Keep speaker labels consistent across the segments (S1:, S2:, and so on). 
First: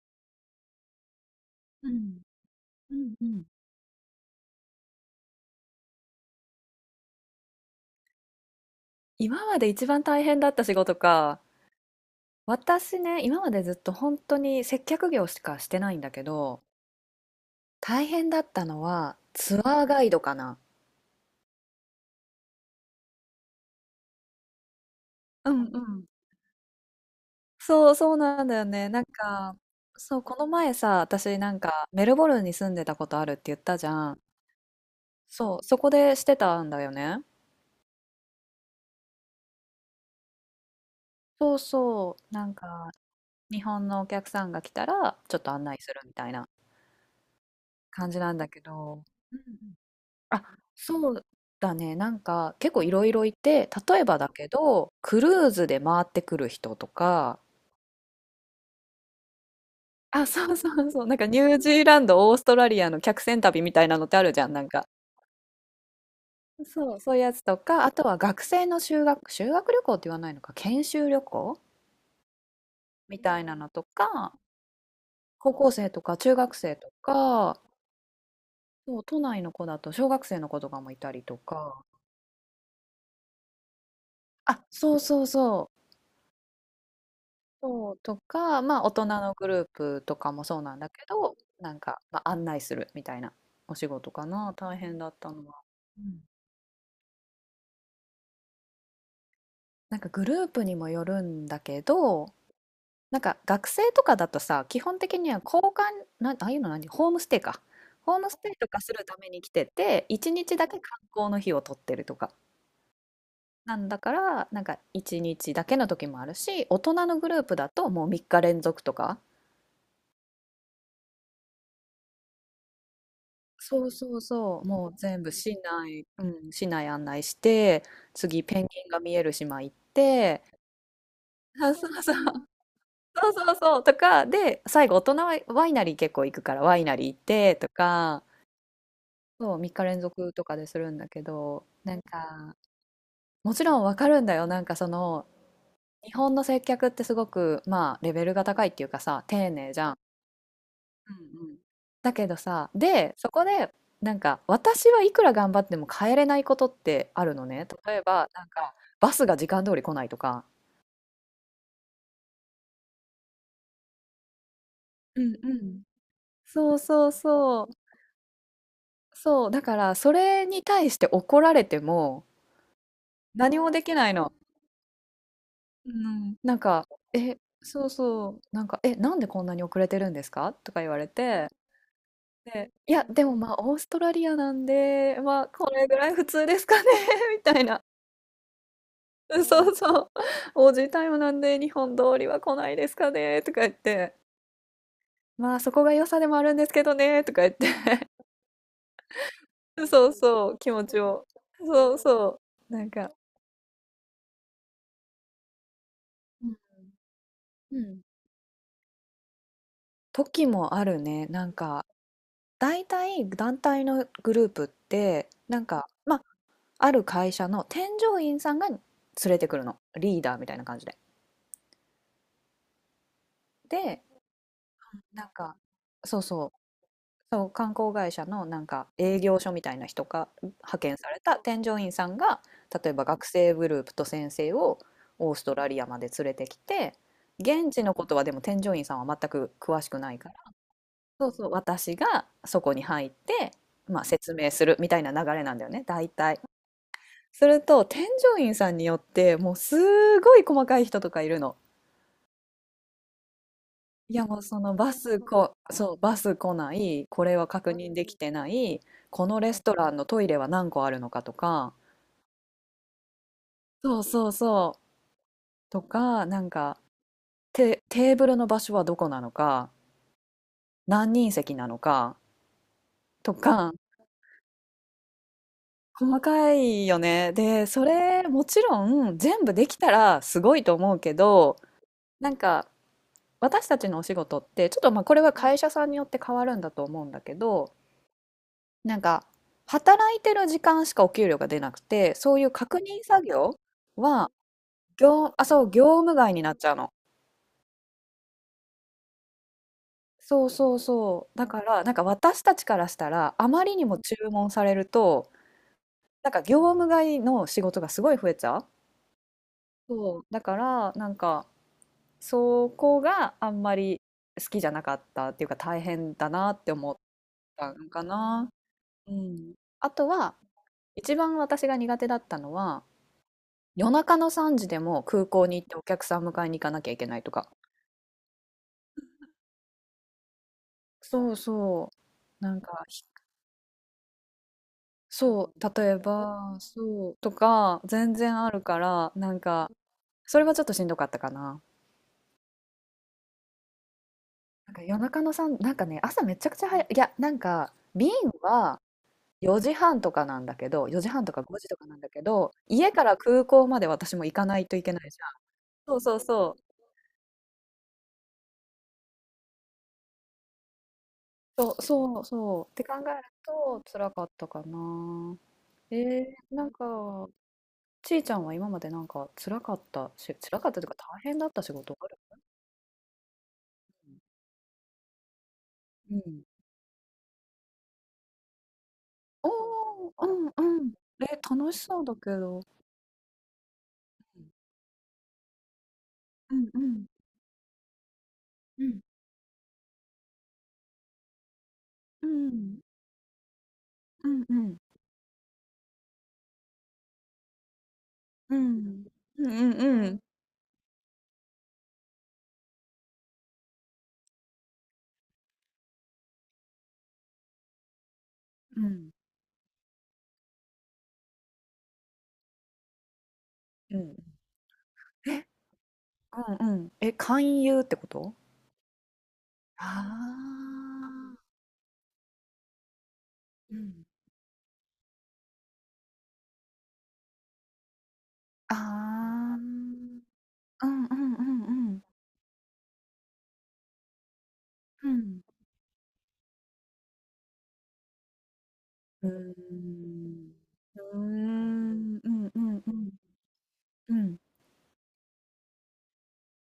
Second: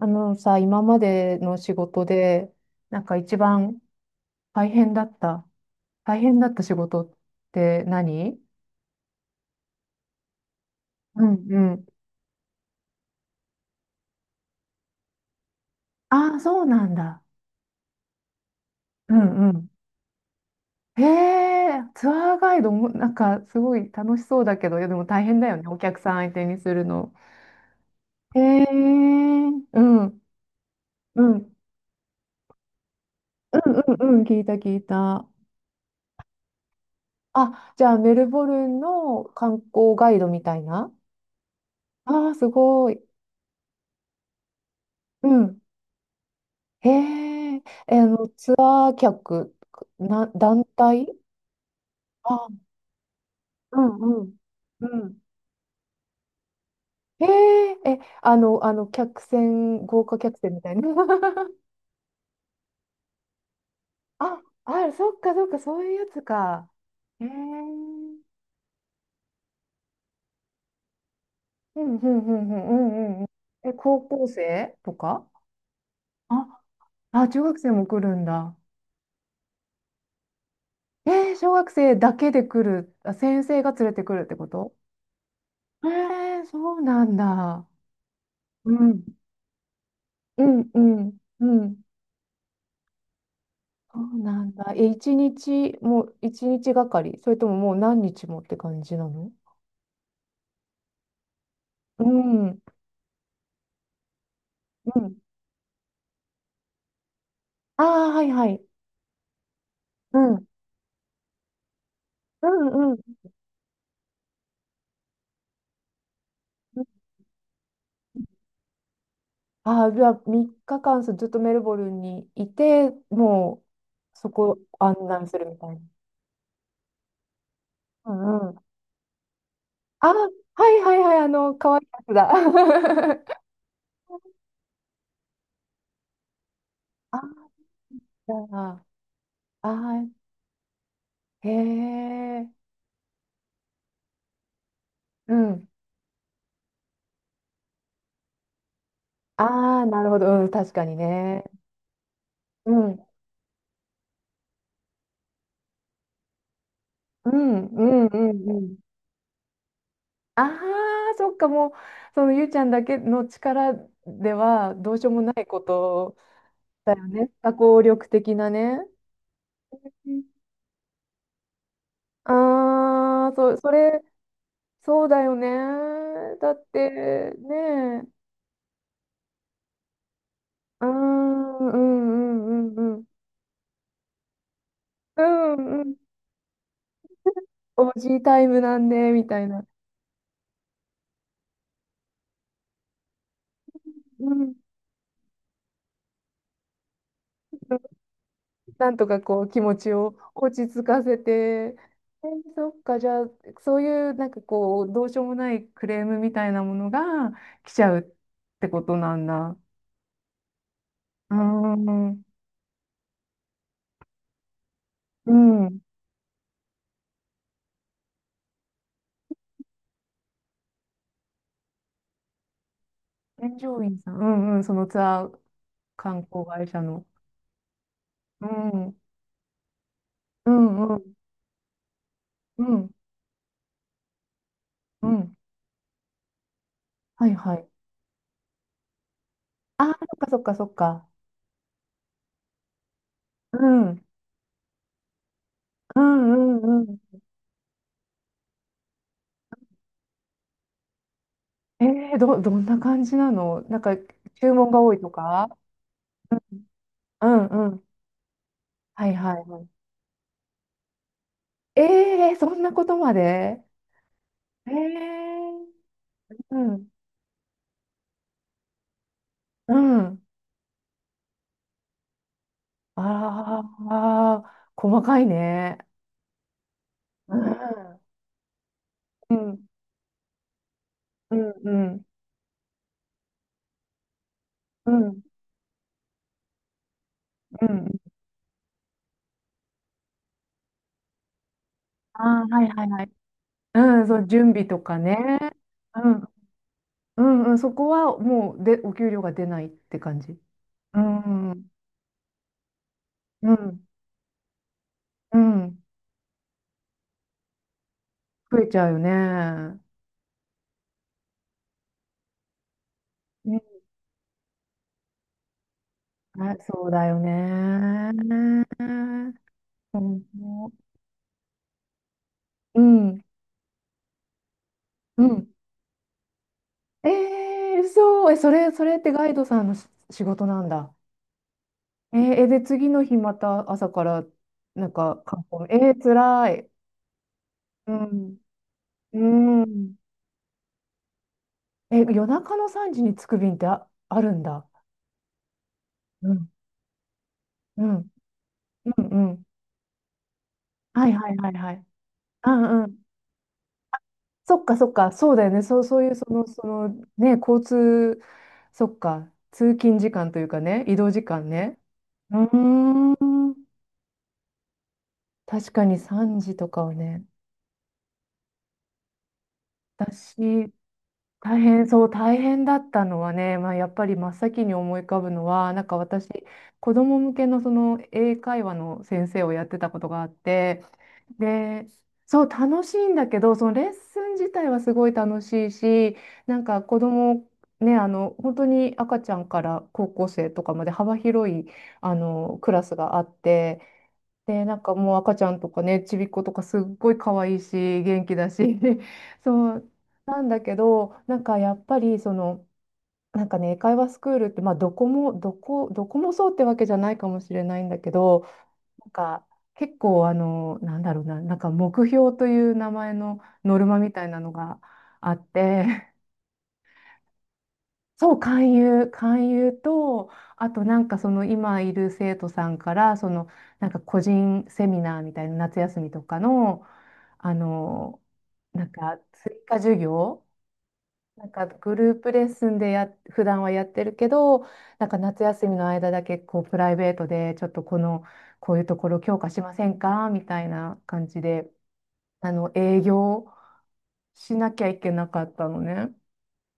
S1: あのさ、今までの仕
S2: う
S1: 事
S2: ん、
S1: で、
S2: う
S1: なん
S2: ん
S1: か
S2: う
S1: 一
S2: ん。
S1: 番大変だった、大変だった仕事って何？
S2: 今まで一番大変だった仕事
S1: う
S2: か。
S1: んうん。
S2: 私ね、今までずっと本当に接客業しかしてないんだけ
S1: ああ、そ
S2: ど、
S1: うなんだ。
S2: 大変だったの
S1: う
S2: は
S1: んう
S2: ツ
S1: ん。
S2: アーガイドかな。
S1: へえ、ツアーガイドも、なんかすごい楽しそうだけど、いやでも大変だ
S2: う
S1: よ
S2: ん
S1: ね、お
S2: う
S1: 客
S2: ん。
S1: さん相手にするの。
S2: そうそう
S1: へ
S2: なんだ
S1: え、
S2: よ
S1: う
S2: ね。なんか、
S1: ん、う
S2: そ
S1: ん、
S2: う、この前さ、
S1: う
S2: 私な
S1: ん
S2: んかメルボルンに住んでたことあるって言ったじ
S1: う
S2: ゃ
S1: んうん、
S2: ん。
S1: 聞いた聞いた。
S2: そう、そこでしてたんだよね。
S1: あ、じゃあメルボルンの観光ガイドみたいな。
S2: そうそ
S1: ああー、
S2: う、な
S1: す
S2: ん
S1: ご
S2: か
S1: い。
S2: 日本のお客さんが来たら
S1: う
S2: ちょっと
S1: ん。
S2: 案内するみたいな
S1: へえ、
S2: 感じなんだ
S1: ツ
S2: け
S1: アー
S2: ど。うんう
S1: 客、
S2: ん、あ、
S1: 団体。
S2: そうだね。なんか
S1: あ、
S2: 結構いろいろいて、
S1: う
S2: 例えば
S1: んう
S2: だ
S1: ん。
S2: け
S1: う
S2: ど、
S1: ん。
S2: クルーズで回ってくる人と
S1: へ
S2: か、
S1: え、客船、豪華
S2: あ、
S1: 客
S2: そ
S1: 船
S2: う
S1: み
S2: そ
S1: たいな。
S2: うそう。なんかニュ ージーランド、オーストラリアの客船旅みたいなのってある
S1: あ、
S2: じゃん、なん
S1: あ
S2: か。
S1: る、そっかそっか、そういうやつか。
S2: そう、そういう
S1: へえ、う
S2: やつとか、あとは
S1: ん
S2: 学生の修学旅行って言わないのか、研修旅行
S1: うんうんうんう
S2: み
S1: んうん。
S2: たいなのと
S1: 高校
S2: か、
S1: 生とか。
S2: 高校生とか中学
S1: あ、
S2: 生と
S1: あ、中学
S2: か、
S1: 生も来るんだ。
S2: そう、都内の子だと小学生の子とかもいたりと
S1: 小学
S2: か、
S1: 生だけで来る、あ、先生が連れてくるってこ
S2: あ、
S1: と？
S2: そうそうそう。
S1: そうなんだ。
S2: そう、とか、
S1: う
S2: まあ、大
S1: ん。
S2: 人のグループとか
S1: う
S2: もそう
S1: ん
S2: なん
S1: う
S2: だけ
S1: ん
S2: ど、
S1: う
S2: な
S1: ん。
S2: んか、まあ、案内するみたいなお仕
S1: そ
S2: 事
S1: う
S2: か
S1: な
S2: な、
S1: んだ。
S2: 大変だったのは。う
S1: もう
S2: ん、
S1: 一日がかりそれとももう何日もって感じなの？
S2: なんかグループにもよるんだけ
S1: う
S2: ど、
S1: ん。うん。
S2: なんか学生とかだとさ、基本的には交換、な、ああいうの何、ホームステイか。
S1: ああ、
S2: ホー
S1: は
S2: ム
S1: い
S2: ス
S1: は
S2: テイ
S1: い。
S2: とかするために来てて、
S1: う
S2: 一
S1: ん。
S2: 日だけ観光の日を取ってるとか。
S1: うんうん。
S2: なんだから、なんか一日だけの時もあるし、大人のグループだともう3日連続とか。
S1: ああ、じゃあ3日間ずっとメルボルンにいて、も
S2: そうそ
S1: う
S2: う
S1: そこ
S2: そう、もう
S1: 案
S2: 全
S1: 内
S2: 部
S1: する
S2: 市
S1: みたい
S2: 内、うん、市内案内して、
S1: な。う
S2: 次
S1: んう
S2: ペン
S1: ん。
S2: ギンが見える島行っ
S1: ああ、
S2: て、
S1: はいはいはい、
S2: あ、
S1: 可愛
S2: そ
S1: いや
S2: うそ
S1: つだ。
S2: う、そう そうそう、とか、で、最後大人はワイナリー結構行くからワイナリー行
S1: あ
S2: っ
S1: あ、
S2: てとか、
S1: じゃあ、
S2: そう、
S1: あ
S2: 3日連
S1: あ、
S2: 続とかでするんだけ
S1: へ
S2: ど、なん
S1: え、
S2: か、もちろんわかるんだよ、なんかその、
S1: うん。
S2: 日本の接客ってすごく、まあ、レベルが高いっていうかさ、
S1: あ
S2: 丁寧じ
S1: あ、
S2: ゃん。
S1: なるほど、うん、確かに
S2: う
S1: ね。
S2: んうん。だけど
S1: う
S2: さ、
S1: ん、
S2: で、そこで、なんか、私はいくら頑張っても変えれないことってあ
S1: う
S2: るの
S1: ん、
S2: ね。
S1: う
S2: 例え
S1: ん、う
S2: ば、
S1: ん、
S2: なん
S1: う
S2: か、
S1: ん。
S2: バスが時間通り来ないと
S1: あ
S2: か。
S1: あ、そっか、もう、そのゆうちゃんだけの力ではどうしよう
S2: う
S1: もな
S2: ん
S1: い
S2: う
S1: こ
S2: ん。
S1: と
S2: そう
S1: だよ
S2: そう
S1: ね。多
S2: そう。
S1: 項力的なね。
S2: そう、だから、それに対して怒られても、
S1: ああー、
S2: 何
S1: そ
S2: もでき
S1: れ、
S2: ないの。
S1: そうだよね。
S2: うん。
S1: だ
S2: なん
S1: っ
S2: か、
S1: て、
S2: え、
S1: ね
S2: そう
S1: え、
S2: そう、なんか、え、なんでこんなに遅れてるんですかとか
S1: うー
S2: 言われて、
S1: ん、うん、う
S2: で、
S1: ん、う
S2: い
S1: ん、うん、
S2: や、でもまあ、オーストラリアなんで、
S1: う
S2: まあ、こ
S1: ん、う
S2: れ
S1: ん、
S2: ぐらい普通ですかね みたいな。
S1: おじいタイムなんで、み
S2: う
S1: た
S2: ん
S1: いな。
S2: そうそう。おじいタイムなんで日本通りは来ないですかねとか言って、
S1: うん、
S2: まあそこが良さでもあるんですけどねとか言って、
S1: なんとかこう気持 ち
S2: そう
S1: を
S2: そ
S1: 落
S2: う、気
S1: ち着
S2: 持ち
S1: かせ
S2: を。
S1: て、
S2: そうそ
S1: そ
S2: う。
S1: っ
S2: なん
S1: か、じ
S2: か、
S1: ゃあ、そういうなんかこう、どうしようもないクレームみたいなものが来
S2: う
S1: ちゃう
S2: ん。
S1: ってことなんだ。
S2: 時もあるね。
S1: うー
S2: なんか、
S1: ん、
S2: 大体団体のグループって、
S1: う
S2: なん
S1: ん。
S2: か、まあ、ある会社の添乗員さんが連れてくるの。リーダーみたいな感じで。
S1: 添乗員
S2: で、
S1: さん、うんうん、そのツア
S2: なん
S1: ー
S2: か、そ
S1: 観
S2: う
S1: 光
S2: そう。
S1: 会社の。
S2: そう、観光会社の
S1: う
S2: なんか
S1: ん、う
S2: 営業所みたいな人が派
S1: ん、う
S2: 遣さ
S1: ん、
S2: れた添乗員さんが、
S1: うん、
S2: 例えば学生グループと先生を
S1: う
S2: オ
S1: ん。
S2: ーストラリアまで連れてきて、
S1: はいはい。
S2: 現地のことはでも添乗員さんは全く詳し
S1: ああ、そ
S2: くな
S1: っ
S2: い
S1: か
S2: から、
S1: そっかそっか。
S2: そうそう、私がそこに入って、
S1: うん、
S2: まあ、
S1: う
S2: 説明するみたいな流れなんだよね、
S1: ん、
S2: 大体。
S1: うん、うん。
S2: すると添乗員さんによってもうすごい細かい人とかいるの。
S1: どんな感じなのなんか、
S2: いやもう
S1: 注
S2: そ
S1: 文
S2: の
S1: が多
S2: バ
S1: いと
S2: ス
S1: か？
S2: こ、そう、バス来ない、こ
S1: う
S2: れ
S1: ん
S2: は
S1: う
S2: 確
S1: ん。
S2: 認できてない、
S1: はい
S2: この
S1: はい
S2: レ
S1: は
S2: ス
S1: い。
S2: トランのトイレは何個あるのかとか、
S1: ええそんなことまで？
S2: そうそう
S1: え
S2: そう、と
S1: え
S2: か、なん
S1: う
S2: か、
S1: ん。
S2: テーブルの場所はどこなのか、
S1: うん。
S2: 何人席なのか、と
S1: あ
S2: か、
S1: あ、細かいね。
S2: 細かいよね。
S1: う
S2: で、そ
S1: ん。
S2: れもちろん
S1: う
S2: 全部
S1: ん、
S2: できたらすごいと思うけ
S1: うん、
S2: ど、
S1: うん、
S2: なんか私たちのお仕事ってちょっ
S1: う
S2: とまあこれ
S1: ん。
S2: は会社さんによって変わるんだと思うんだけ
S1: う
S2: ど、
S1: ん。
S2: なんか、働いてる時間しかお給料が出なくて、
S1: あ
S2: そうい
S1: あ、
S2: う
S1: はい
S2: 確
S1: はいは
S2: 認
S1: い。
S2: 作業
S1: うん、そう、
S2: は、
S1: 準備とかね。
S2: 業、あ、そう、業
S1: う
S2: 務
S1: ん、
S2: 外になっちゃうの。
S1: うん、うん、そこはもうで、お給料が出ないって感じ。
S2: そうそう
S1: う
S2: そう。だ
S1: ん、う
S2: か
S1: ん、
S2: ら、なんか私たちからしたら、あまりにも注文されると、
S1: うん、
S2: なんか業務外の仕事がすごい増えちゃ
S1: 増
S2: う。
S1: えちゃうよね。
S2: そう。だから、なんか、そこがあ
S1: うん
S2: んまり好きじゃなかったっていうか、大変だな
S1: あ、
S2: って
S1: そう
S2: 思っ
S1: だよ
S2: たのか
S1: ね。
S2: な。
S1: う
S2: う
S1: ん、
S2: ん。あとは、一番私が苦手だったの
S1: う
S2: は、
S1: ん、
S2: 夜中の3時でも
S1: う
S2: 空港
S1: ん、
S2: に行ってお客さん迎えに行かなきゃいけないとか。
S1: そう、それってガイドさんの仕事なんだ。
S2: そうそう。な
S1: で、
S2: んか、
S1: 次の日また朝から、なんか観
S2: そ
S1: 光、
S2: う、例え
S1: つら
S2: ば、
S1: い。
S2: そう、とか、
S1: う
S2: 全
S1: ん。
S2: 然あるから、なん
S1: う
S2: か、
S1: ん。
S2: それはちょっとしんどかったかな。
S1: 夜中の3時に着く便ってあ、あるんだ。
S2: なんか夜中の3、なんかね、朝
S1: う
S2: めち
S1: ん。
S2: ゃくちゃ早い、いや、なんか、
S1: うん。
S2: 便は
S1: うん。うん。
S2: 4時半とかなんだけど、
S1: は
S2: 4
S1: い
S2: 時半
S1: は
S2: と
S1: い
S2: か
S1: はい
S2: 5時
S1: は
S2: と
S1: い。
S2: かなんだけ
S1: う
S2: ど、
S1: んう
S2: 家
S1: ん。
S2: から空港まで私も行か
S1: そ
S2: な
S1: っ
S2: い
S1: か
S2: とい
S1: そっ
S2: けない
S1: か、
S2: じゃん。
S1: そうだよね。そう、
S2: そ
S1: そ
S2: う
S1: ういう、
S2: そう
S1: その、
S2: そう。
S1: その、ね、交通、そっか、通勤時間というかね、移動時間
S2: そ
S1: ね。
S2: うそう
S1: う
S2: そう。って
S1: ー
S2: 考える
S1: ん。
S2: と、辛かったかな。
S1: 確かに3時
S2: な
S1: と
S2: ん
S1: か
S2: か、
S1: はね。
S2: ちいちゃんは今までなんか辛かったし辛か
S1: 私、
S2: ったというか大変だった仕事ある？
S1: 大変だったのはね、まあ、やっぱり真っ先に思い浮かぶのは、なんか
S2: う
S1: 私、
S2: ん。
S1: 子供向けのその英会話の先生
S2: お
S1: をやってたこと
S2: お、
S1: があ
S2: う
S1: っ
S2: ん
S1: て、
S2: うん。え、楽し
S1: で、
S2: そうだけ
S1: そう、
S2: ど。
S1: 楽しいんだけど、そのレッスン自体はすごい楽しいし、
S2: う
S1: なん
S2: んう
S1: か子
S2: ん
S1: 供、ね、本当に赤ちゃんから高校生とかまで幅広い、
S2: う
S1: ク
S2: ん
S1: ラスがあって、
S2: うんうん
S1: で、
S2: う
S1: な
S2: ん。
S1: んかもう赤ちゃんとかね、ちびっことかすっごい可愛いし、元気だ
S2: う
S1: し、
S2: んう ん
S1: そう、
S2: うん。
S1: なんだけど、なんかやっぱりその、なんかね、英会話スクールって、まあどこもそうってわけじゃないかもしれないんだけど、
S2: う
S1: な
S2: ん。
S1: んか結構なんだろうな、なんか目標という名前のノル
S2: う
S1: マみ
S2: ん。
S1: たいなのがあっ
S2: え、
S1: て、
S2: うんうん。え、勧誘ってこ
S1: そ
S2: と？
S1: う、勧誘と、
S2: あ
S1: あとなんかその
S2: あ。
S1: 今いる生徒さんから、その
S2: う
S1: なんか
S2: ん。
S1: 個人セミナーみたいな夏休みとかの、あの、
S2: あ
S1: なんか追加授
S2: あ。
S1: 業、
S2: うんうんう
S1: なんか
S2: ん
S1: グ
S2: うん。
S1: ループレッスンで普段はやってるけど、なん
S2: う
S1: か
S2: ん。
S1: 夏休みの間だけこうプライベートでちょっとこういうところ
S2: うー
S1: 強化しませんかみ
S2: ん。
S1: たい
S2: う
S1: な
S2: ー
S1: 感じで、
S2: ん、うんうんうん。うんう
S1: 営
S2: ん
S1: 業
S2: うーんうんうんうんうんうん、
S1: しなきゃいけなかったのね。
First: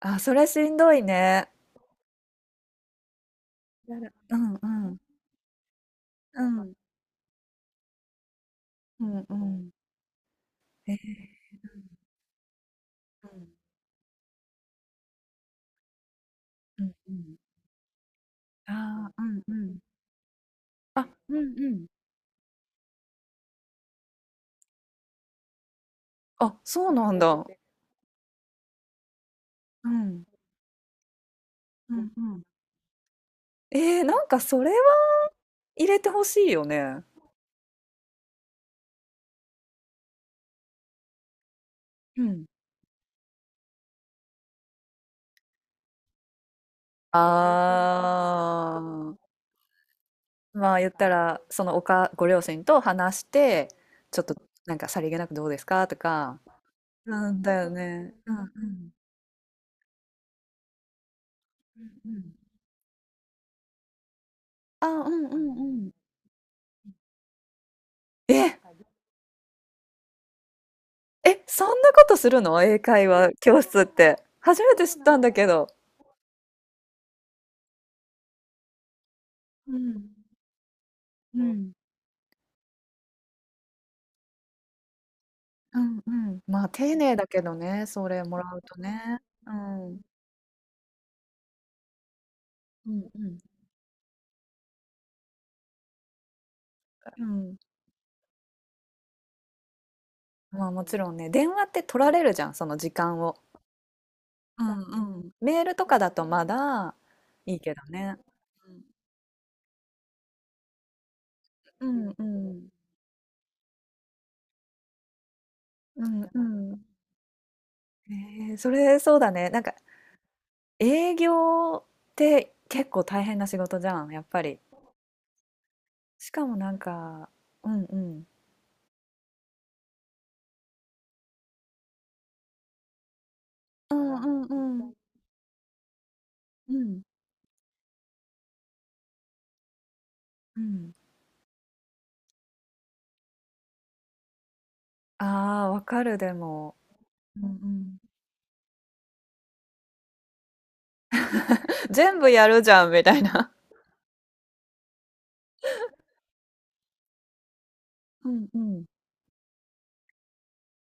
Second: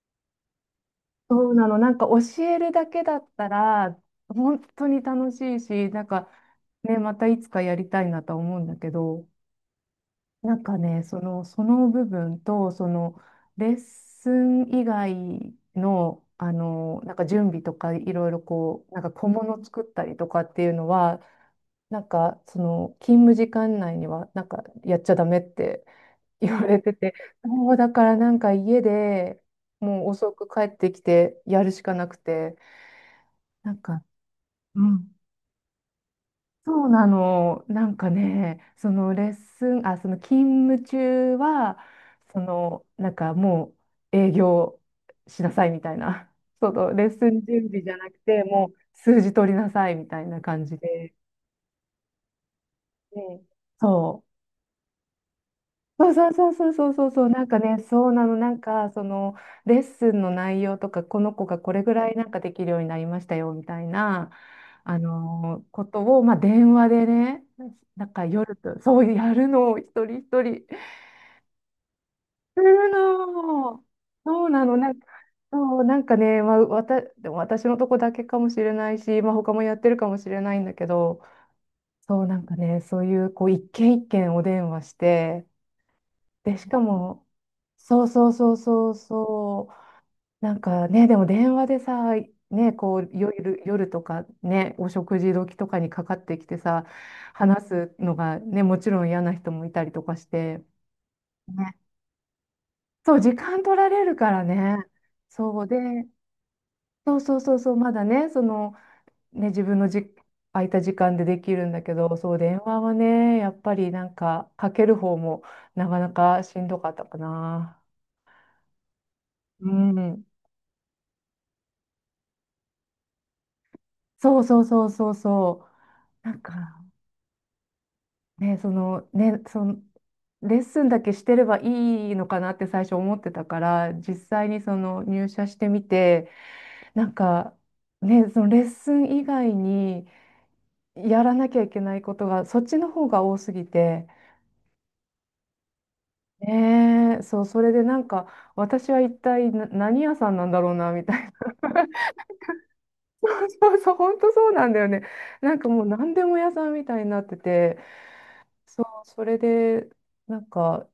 S2: あ、それしんどい
S1: そ
S2: ね。
S1: うなの、なんか教えるだけだった
S2: な
S1: ら、
S2: るうん
S1: 本当
S2: うん。
S1: に楽しいし、なんか
S2: うん。
S1: ね、またいつかやりたいなとは思うんだけ
S2: うん
S1: ど、
S2: うん。
S1: なんか
S2: ええ。
S1: ね、その、そ
S2: うん
S1: の部分と、その、レッスン以外の、
S2: うんう
S1: なんか
S2: ん。
S1: 準備とか、いろいろこう、なんか
S2: ああ、う
S1: 小
S2: んう
S1: 物
S2: ん。
S1: 作ったりとかっていうの
S2: あ
S1: は、
S2: うんうん。
S1: なんか、その、勤務時間内には、なんか、やっちゃダメって言
S2: あ、
S1: われ
S2: そう
S1: て
S2: な
S1: て、
S2: んだ。
S1: もうだからなんか家で
S2: う
S1: もう
S2: ん。
S1: 遅く帰ってきてやるしか
S2: う
S1: な
S2: ん
S1: く
S2: うん。
S1: て、なん
S2: え
S1: か、
S2: ー、なんかそれは
S1: うん、
S2: 入れてほしいよ
S1: そう
S2: ね。
S1: なの、なんかね、そのレッスン、あ、その勤務中は、
S2: う
S1: そ
S2: ん。
S1: のなんかもう営業しなさいみたいな、そのレッ
S2: あ
S1: スン準備じゃなくて、もう
S2: ー、
S1: 数字取りなさいみたいな感
S2: ま
S1: じ
S2: あ言った
S1: で、
S2: ら、そのおかご両親と話し
S1: うん、
S2: て、ちょ
S1: そ
S2: っ
S1: う。
S2: となんかさりげなくどうですかと
S1: そうそ
S2: か。
S1: うそうそうそうそうそう、
S2: うん、
S1: なん
S2: だ
S1: か
S2: よ
S1: ね、そう
S2: ね。
S1: な
S2: う
S1: の、
S2: んう
S1: なん
S2: ん。
S1: か、その、レッスンの内容とか、この子がこれぐら
S2: う
S1: い
S2: んう
S1: なんか
S2: ん。
S1: できるようになりましたよ、みたいな、
S2: あ、うんうんう
S1: こ
S2: ん。
S1: とを、まあ、電話でね、なんか夜
S2: え！
S1: と、そうやるのを一人一人、
S2: え、そんなことするの？
S1: す
S2: 英
S1: る
S2: 会話教室
S1: の。
S2: って。
S1: そう
S2: 初
S1: な
S2: め
S1: の、
S2: て
S1: なん
S2: 知っ
S1: か、
S2: たんだけど。
S1: そう、なんかね、まあ、でも私のとこだけかもしれないし、まあ、他もや
S2: う
S1: ってるか
S2: ん。
S1: もしれないんだけど、
S2: う
S1: そう、なんかね、そういう、こう、一軒一軒お電話して、
S2: んうんうん。
S1: で、
S2: ま
S1: し
S2: あ、
S1: か
S2: 丁寧
S1: も、
S2: だけどね、
S1: そ
S2: そ
S1: う
S2: れ
S1: そう
S2: もら
S1: そう
S2: うと
S1: そう
S2: ね。う
S1: そ
S2: ん。うん
S1: う、なんかね、でも電話でさ、ね、
S2: う
S1: こう
S2: ん。
S1: 夜とかね、お食事時とかにかかってきてさ、
S2: うん。
S1: 話すのがね、もちろん嫌な人もいたりとかして、
S2: まあ、もちろんね、電話っ
S1: ね、
S2: て取られるじゃん、その時
S1: そ
S2: 間
S1: う、時
S2: を。
S1: 間取られるから
S2: う
S1: ね、
S2: んうん。メ
S1: そ
S2: ー
S1: う
S2: ル
S1: で、
S2: とかだとまだ
S1: そうそうそ
S2: い
S1: う
S2: い
S1: そ
S2: け
S1: う、
S2: ど
S1: まだ
S2: ね。
S1: ね、その、ね、自分の空いた時間でできるんだ
S2: う
S1: け
S2: ん。うん
S1: ど、
S2: う
S1: そう、電
S2: ん。
S1: 話はね、やっぱりなんか、かける方もなか
S2: う
S1: なかしんど
S2: ん、
S1: かったかな。
S2: ええ、それそうだね。なん
S1: う
S2: か
S1: ん
S2: 営業って結構大変な仕事じゃん、やっ
S1: そ
S2: ぱ
S1: う
S2: り。
S1: そうそうそうそう。
S2: し
S1: なん
S2: かもなん
S1: か
S2: か、うんうん。う
S1: ね、そのレッスンだけしてればいいのかなって最初思ってたから、実
S2: ん
S1: 際
S2: う
S1: にそ
S2: んう
S1: の入社してみて、
S2: ん。うん
S1: なんかね、そのレッスン以外に
S2: うん。
S1: やらなきゃいけないことがそっちの方が多すぎて、
S2: ああ、わかる、でも。
S1: ねえ、そう、
S2: うんう
S1: それでな
S2: ん。
S1: んか私は一体何屋さんなんだろうなみたいな。
S2: 全部やるじゃんみたい
S1: そう
S2: な。
S1: そうそう、本当そうなんだよね。なんかもう何でも屋さんみたいになってて。
S2: うんう
S1: そ
S2: ん
S1: う、それで、なんか、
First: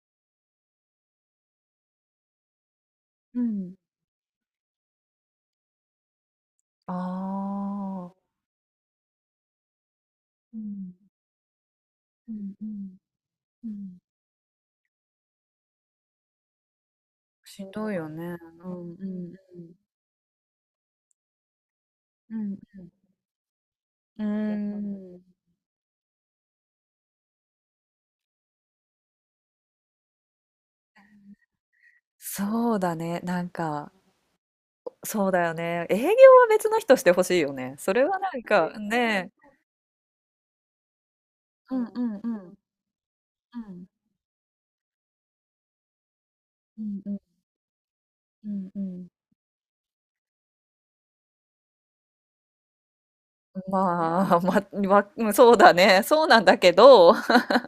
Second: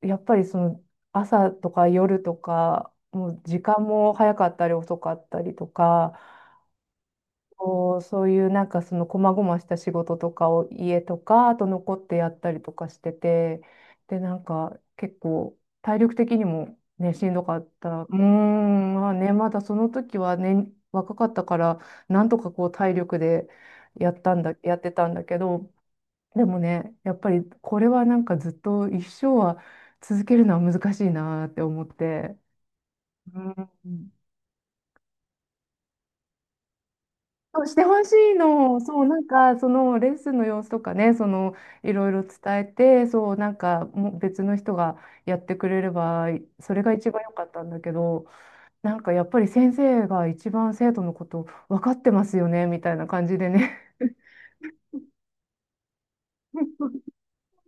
S1: やっぱりその朝とか夜とか、も
S2: う
S1: う時
S2: ん。
S1: 間も早かったり遅かったりとか、
S2: あ
S1: こう、そう
S2: あ。
S1: いうなんかその細々した仕事とか
S2: う
S1: を
S2: ん
S1: 家とか、あと残ってや
S2: う
S1: った
S2: ん
S1: り
S2: う
S1: とかし
S2: ん
S1: てて、
S2: うん。
S1: で、なんか結構体力的にもね、しんどかっ
S2: しんどい
S1: た。う
S2: よ
S1: ー
S2: ね。
S1: ん、まあね、
S2: う
S1: まだその時はね、若かったから、なん
S2: ん
S1: と
S2: う
S1: か
S2: ん
S1: こう
S2: うん。う
S1: 体力で
S2: ん。う
S1: やってたん
S2: ん。
S1: だけど、でもね、やっぱりこれはなんかずっと一生は続けるのは難しいなって思って。
S2: そうだね。
S1: う
S2: なんか、
S1: ん。
S2: そうだよね。営業は別の人してほしいよ
S1: そうし
S2: ね。
S1: て
S2: そ
S1: ほ
S2: れ
S1: し
S2: はな
S1: い
S2: んか
S1: の。
S2: ね。
S1: そう、なん
S2: ね、
S1: か、そのレッスンの様子とかね、その、
S2: うん
S1: い
S2: う
S1: ろい
S2: ん
S1: ろ
S2: う
S1: 伝
S2: ん。
S1: えて、そう、なん
S2: う
S1: か、
S2: ん。
S1: もう別の人がやってくれれば、そ
S2: う
S1: れが
S2: ん
S1: 一
S2: うん
S1: 番良かったんだけど、
S2: うんう
S1: なん
S2: ん。
S1: かやっぱり先生が一番生徒のこと分かってますよね、みたいな感じでね
S2: まあ、ま、わうん、そうだね。そうなんだけど、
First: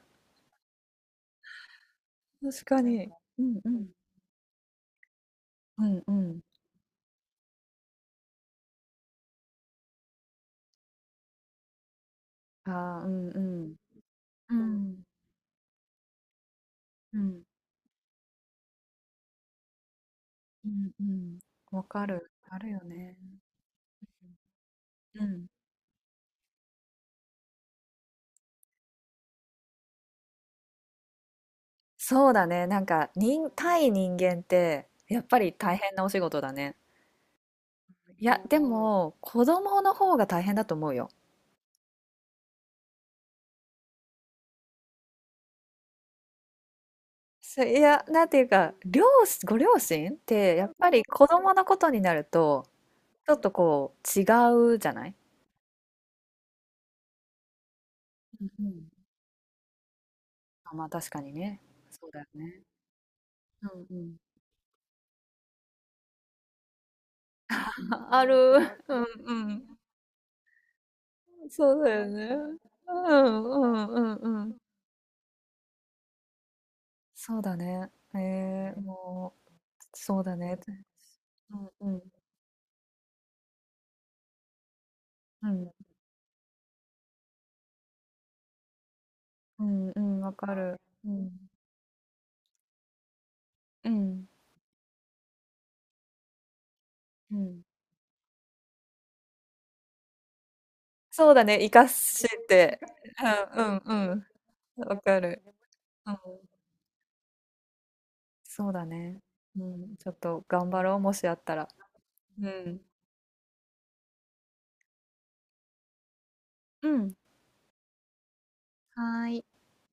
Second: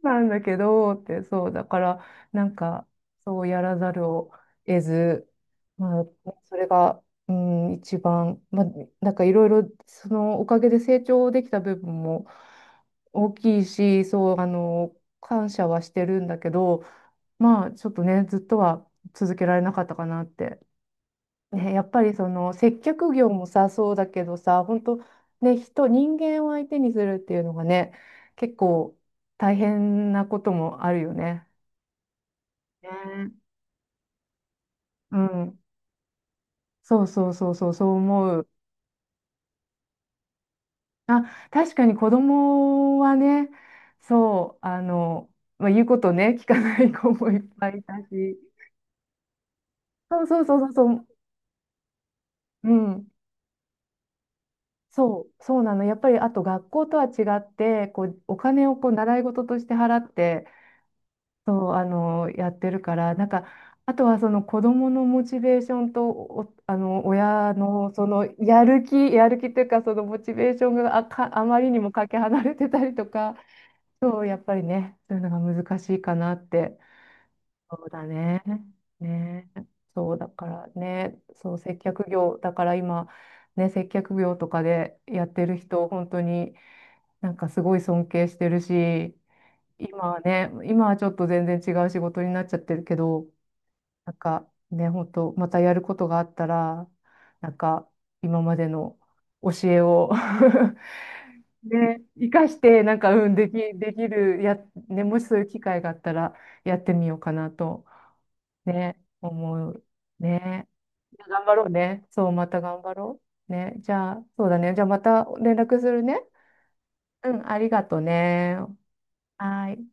S1: なんだけど、って、そう、だから、なん
S2: 確か
S1: か、
S2: に。
S1: そ
S2: う
S1: う
S2: ん
S1: や
S2: う
S1: ら
S2: ん。
S1: ざるを得ず、
S2: う
S1: ま
S2: ん
S1: あ、
S2: うん。
S1: それが、うん、一番、まあ、なんかいろいろ、そのおかげで成長できた部分も
S2: ああ、うん
S1: 大
S2: う
S1: きい
S2: ん。
S1: し、そう、
S2: うん。
S1: 感謝はしてるんだけど、
S2: うん。
S1: まあ、ちょっとね、ずっとは続けられなかったかなって
S2: うんうん。
S1: ね、や
S2: わ
S1: っぱ
S2: か
S1: りそ
S2: る。
S1: の
S2: ある
S1: 接
S2: よ
S1: 客
S2: ね。
S1: 業もさ、そうだけどさ、本当
S2: うん。
S1: ね、人間を相手にするっていうのがね、結構大変なこともあるよね。
S2: そうだね。なんか、
S1: ね。
S2: 人、対人間って、
S1: う
S2: やっぱり
S1: ん。
S2: 大変なお仕事だね。
S1: そうそうそうそう、そう
S2: い
S1: 思
S2: や、
S1: う。
S2: でも、子供の方が大変だと思うよ。
S1: あ、確かに子供はね、そう、まあ、言うことね、聞かない子もいっ
S2: そう
S1: ぱ
S2: い
S1: いいた
S2: や、なん
S1: し。
S2: ていうか、両親、ご両親っ
S1: そうそうそ
S2: て、
S1: うそ
S2: やっ
S1: う
S2: ぱ
S1: そ
S2: り
S1: う、
S2: 子供のことになると、
S1: うん。
S2: ちょっとこう、違うじゃない、
S1: そう、そうなの。やっぱり、あと学校とは違って、こう、お金をこう習い事として払って、
S2: あ、まあ確かにね。
S1: そう、
S2: そうだよ
S1: やっ
S2: ね。
S1: てるから、なんか、
S2: うん
S1: あ
S2: う
S1: と
S2: ん。
S1: はその子供のモチベーションと、お、あの、親 のそ
S2: あ
S1: の
S2: ある。
S1: やる 気、
S2: うん
S1: や
S2: う
S1: る気とい
S2: ん。
S1: うか、そのモチベーションがあか、あまりに
S2: そう
S1: も
S2: だよ
S1: かけ離れ
S2: ね。
S1: てたり
S2: う
S1: とか、
S2: んうんうん
S1: そう、
S2: う
S1: やっぱ
S2: ん。
S1: りね、そういうのが難しいかなって。
S2: そうだ
S1: そう
S2: ね。
S1: だね。
S2: ええ、も
S1: ね。
S2: う、
S1: そう、
S2: そう
S1: だ
S2: だ
S1: か
S2: ね。
S1: らね、そ
S2: う
S1: う、
S2: ん
S1: 接
S2: う
S1: 客
S2: ん
S1: 業、だから今、ね、接客業とかでやって
S2: う
S1: る
S2: ん。
S1: 人、本当になんかすごい尊敬してるし、
S2: うん
S1: 今
S2: う
S1: は
S2: ん、わ
S1: ね、
S2: かる。
S1: 今はちょ
S2: う
S1: っと
S2: ん。
S1: 全然違う仕事になっちゃってるけど、
S2: う
S1: なん
S2: ん。
S1: かね、本当またやることがあったら、
S2: う
S1: なん
S2: ん。
S1: か今までの教えを
S2: そうだね、生か
S1: ね、
S2: し
S1: 生かし
S2: て。
S1: て、なんか、うん、でき、
S2: うん
S1: で
S2: う
S1: き
S2: ん
S1: る、
S2: うん。わ
S1: ね、も
S2: か
S1: しそうい
S2: る。
S1: う機会があっ
S2: う
S1: たら、
S2: ん。
S1: やってみようかなと、
S2: そうだ
S1: ね、
S2: ね。う
S1: 思う。
S2: ん、ちょっと
S1: ね。
S2: 頑張ろう、も
S1: いや
S2: しあっ
S1: 頑張
S2: た
S1: ろ
S2: ら。
S1: うね。そう、ま
S2: う
S1: た
S2: ん。
S1: 頑張ろう。ね。じゃあ、そうだね。じゃあ、また連絡するね。
S2: うん。
S1: うん、ありがとうね。
S2: はーい。
S1: はーい。